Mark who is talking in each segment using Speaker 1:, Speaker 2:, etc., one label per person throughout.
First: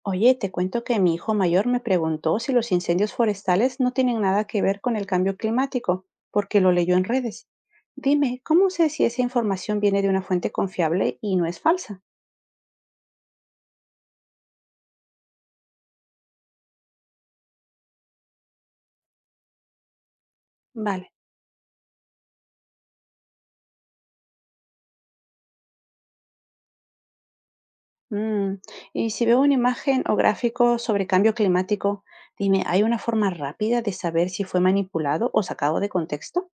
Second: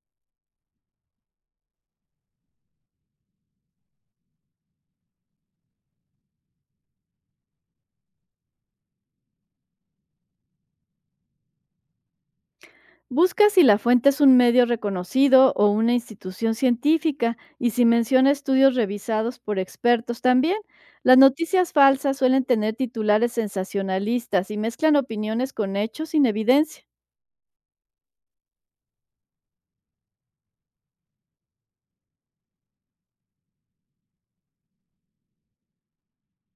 Speaker 1: Oye, te cuento que mi hijo mayor me preguntó si los incendios forestales no tienen nada que ver con el cambio climático, porque lo leyó en redes. Dime, ¿cómo sé si esa información viene de una fuente confiable y no es falsa?
Speaker 2: Busca si la fuente es un medio reconocido o una institución científica y si menciona estudios revisados por expertos también.
Speaker 1: Vale.
Speaker 2: Las noticias falsas suelen tener titulares sensacionalistas y mezclan opiniones con hechos sin evidencia.
Speaker 1: Mm. Y si veo una imagen o gráfico sobre cambio climático, dime, ¿hay una forma rápida de saber si fue manipulado o sacado de contexto?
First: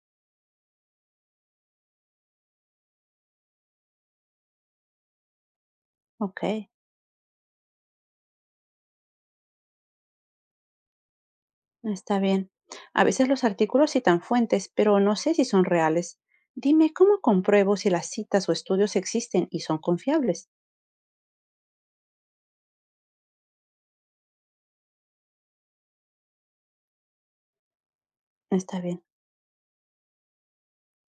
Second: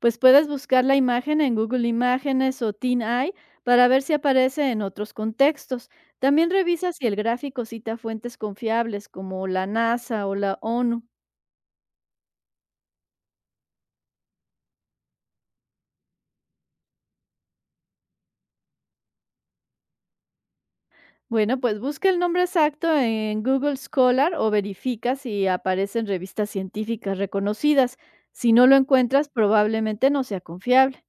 Speaker 2: Pues puedes buscar la imagen en Google Imágenes o TinEye para ver si aparece en otros contextos.
Speaker 1: Ok.
Speaker 2: También revisa si el gráfico cita fuentes confiables como la NASA o la ONU.
Speaker 1: Está bien. A veces los artículos citan fuentes, pero no sé si son reales. Dime, ¿cómo compruebo si las citas o estudios existen y son confiables?
Speaker 2: Bueno, pues busca el nombre exacto en Google Scholar o verifica si aparecen revistas científicas reconocidas. Si no lo
Speaker 1: Está bien,
Speaker 2: encuentras, probablemente no sea confiable.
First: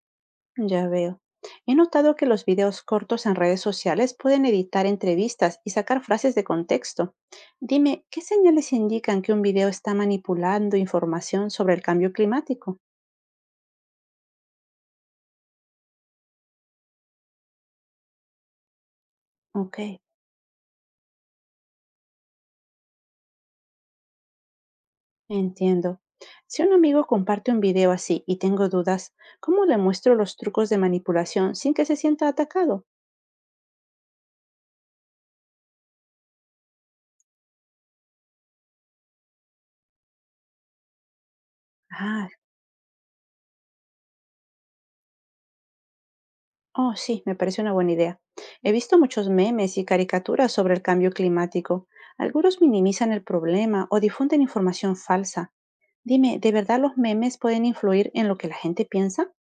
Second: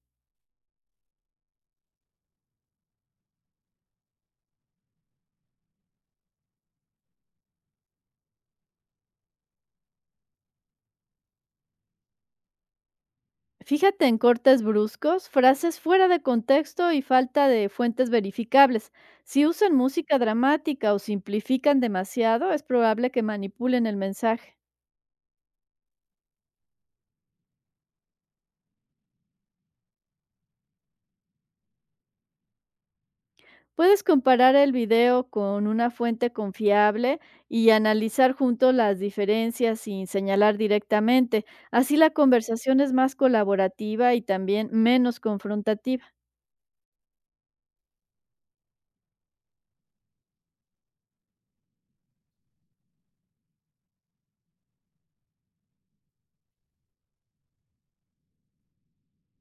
Speaker 1: ya veo. He notado que los videos cortos en redes sociales pueden editar entrevistas y sacar frases de contexto. Dime, ¿qué señales indican que un video está manipulando información sobre el cambio climático?
Speaker 2: Fíjate en cortes bruscos, frases fuera de contexto y falta de fuentes verificables. Si usan
Speaker 1: Ok.
Speaker 2: música dramática o simplifican demasiado, es probable que manipulen el mensaje.
Speaker 1: Entiendo. Si un amigo comparte un video así y tengo dudas, ¿cómo le muestro los trucos de manipulación sin que se sienta atacado?
Speaker 2: Puedes comparar el video con una fuente confiable y analizar juntos las diferencias sin señalar directamente. Así la
Speaker 1: Ah,
Speaker 2: conversación es más colaborativa y también menos confrontativa.
Speaker 1: oh sí, me parece una buena idea. He visto muchos memes y caricaturas sobre el cambio climático. Algunos minimizan el problema o difunden información falsa. Dime, ¿de verdad los memes pueden influir en lo que la gente piensa?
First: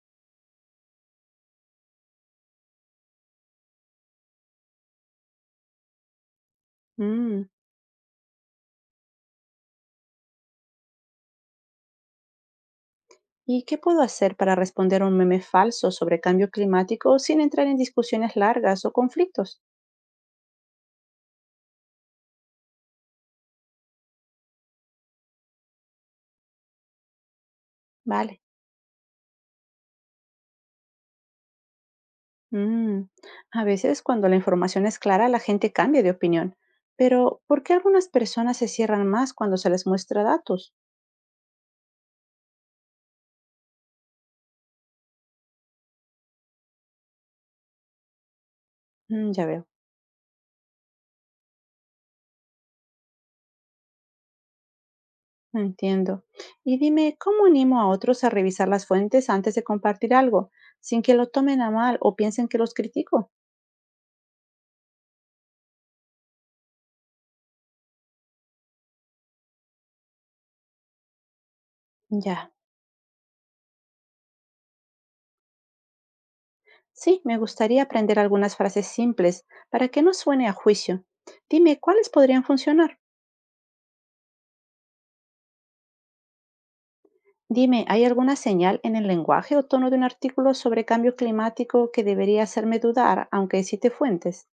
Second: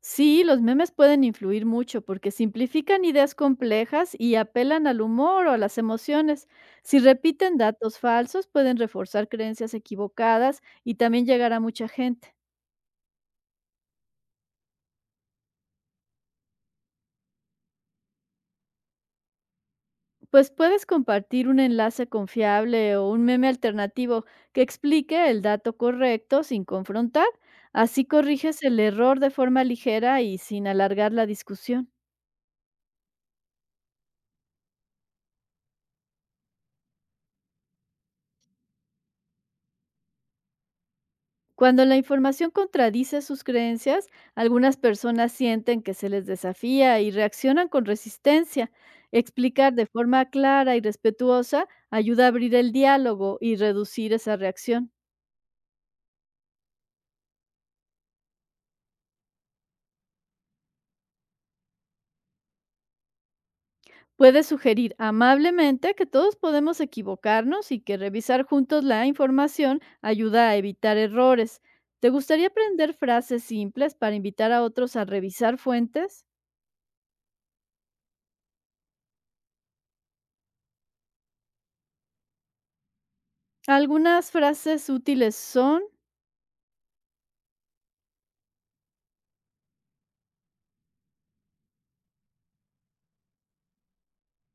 Speaker 2: Sí, los memes pueden influir mucho porque simplifican ideas complejas y apelan al humor o a las emociones. Si
Speaker 1: Mm.
Speaker 2: repiten datos falsos, pueden reforzar creencias equivocadas y también llegar a mucha gente.
Speaker 1: ¿Y qué puedo hacer para responder a un meme falso sobre cambio climático sin entrar en discusiones largas o conflictos?
Speaker 2: Pues puedes compartir un enlace confiable o un meme alternativo que explique el dato correcto sin confrontar. Así
Speaker 1: Vale.
Speaker 2: corriges el error de forma ligera y sin alargar la discusión.
Speaker 1: Mm, A veces cuando la información es clara, la gente cambia de opinión. Pero, ¿por qué algunas personas se cierran más cuando se les muestra datos?
Speaker 2: Cuando la información contradice sus creencias, algunas personas sienten que se les desafía y reaccionan con resistencia.
Speaker 1: Mm, ya veo,
Speaker 2: Explicar de forma clara y respetuosa ayuda a abrir el diálogo y reducir esa reacción.
Speaker 1: entiendo. Y dime, ¿cómo animo a otros a revisar las fuentes antes de compartir algo, sin que lo tomen a mal o piensen que los critico?
Speaker 2: Puedes sugerir amablemente que todos podemos equivocarnos y que revisar juntos la información ayuda a evitar errores. ¿Te gustaría
Speaker 1: Ya.
Speaker 2: aprender frases simples para invitar a otros a revisar fuentes?
Speaker 1: Sí, me gustaría aprender algunas frases simples para que no suene a juicio. Dime, ¿cuáles podrían funcionar?
Speaker 2: Algunas frases útiles son,
Speaker 1: Dime, ¿hay alguna señal en el lenguaje o tono de un artículo sobre cambio climático que debería hacerme dudar, aunque cite fuentes?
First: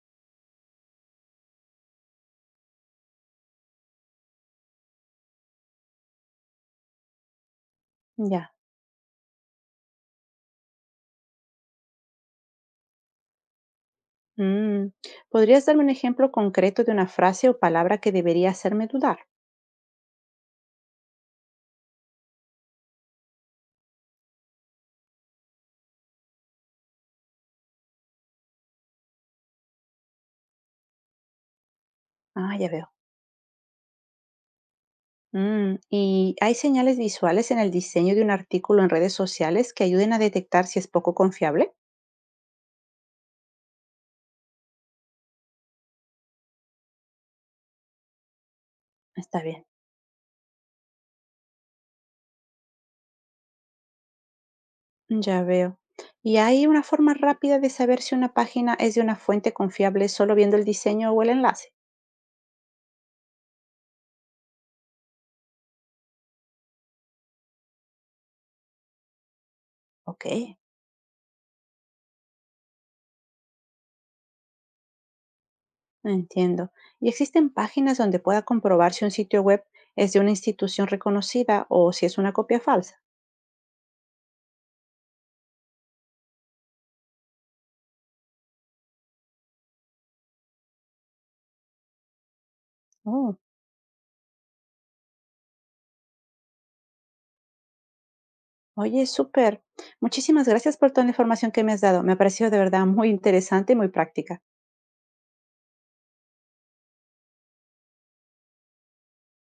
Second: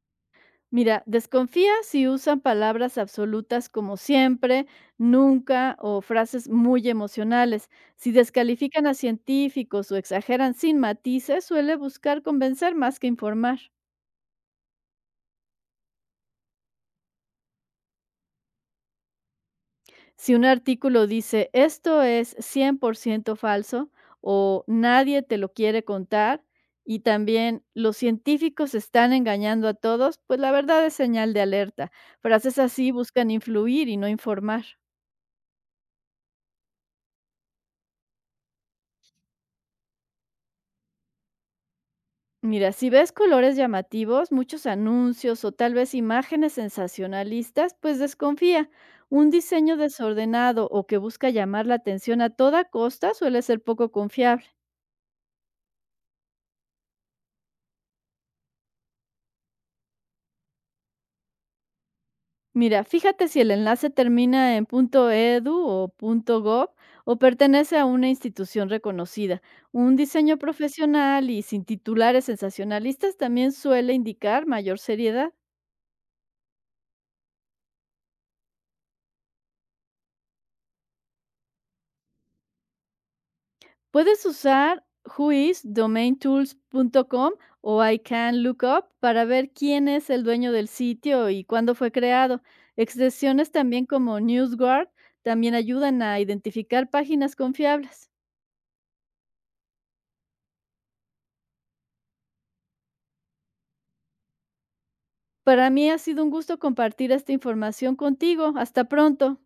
Speaker 2: mira, desconfía si usan palabras absolutas como siempre, nunca o frases muy emocionales. Si
Speaker 1: Ya.
Speaker 2: descalifican a científicos o exageran sin matices, suele buscar convencer más que informar.
Speaker 1: Mm. ¿Podrías darme un ejemplo concreto de una frase o palabra que debería hacerme dudar?
Speaker 2: Si un artículo dice esto es 100% falso o nadie te lo quiere contar y también los científicos están engañando a todos, pues la verdad es señal de alerta.
Speaker 1: Ah,
Speaker 2: Frases
Speaker 1: ya veo.
Speaker 2: así buscan influir y no informar.
Speaker 1: ¿Y hay señales visuales en el diseño de un artículo en redes sociales que ayuden a detectar si es poco confiable?
Speaker 2: Mira, si ves colores llamativos, muchos anuncios o tal vez imágenes sensacionalistas, pues desconfía. Un
Speaker 1: Está bien.
Speaker 2: diseño desordenado o que busca llamar la atención a toda costa suele ser poco confiable.
Speaker 1: Ya veo. ¿Y hay una forma rápida de saber si una página es de una fuente confiable solo viendo el diseño o el enlace?
Speaker 2: Mira, fíjate si el enlace termina en .edu o .gov o pertenece a una institución reconocida. Un
Speaker 1: Ok.
Speaker 2: diseño profesional y sin titulares sensacionalistas también suele indicar mayor seriedad.
Speaker 1: Entiendo. ¿Y existen páginas donde pueda comprobar si un sitio web es de una institución reconocida o si es una copia falsa?
Speaker 2: Puedes usar whoisdomaintools.com o I can look para ver quién es el dueño del sitio y cuándo fue creado.
Speaker 1: Oh,
Speaker 2: Extensiones también como NewsGuard también ayudan a identificar páginas confiables.
Speaker 1: oye, súper. Muchísimas gracias por toda la información que me has dado. Me ha parecido de verdad muy interesante y muy práctica.
Speaker 2: Para mí ha sido un gusto compartir esta información contigo. Hasta pronto.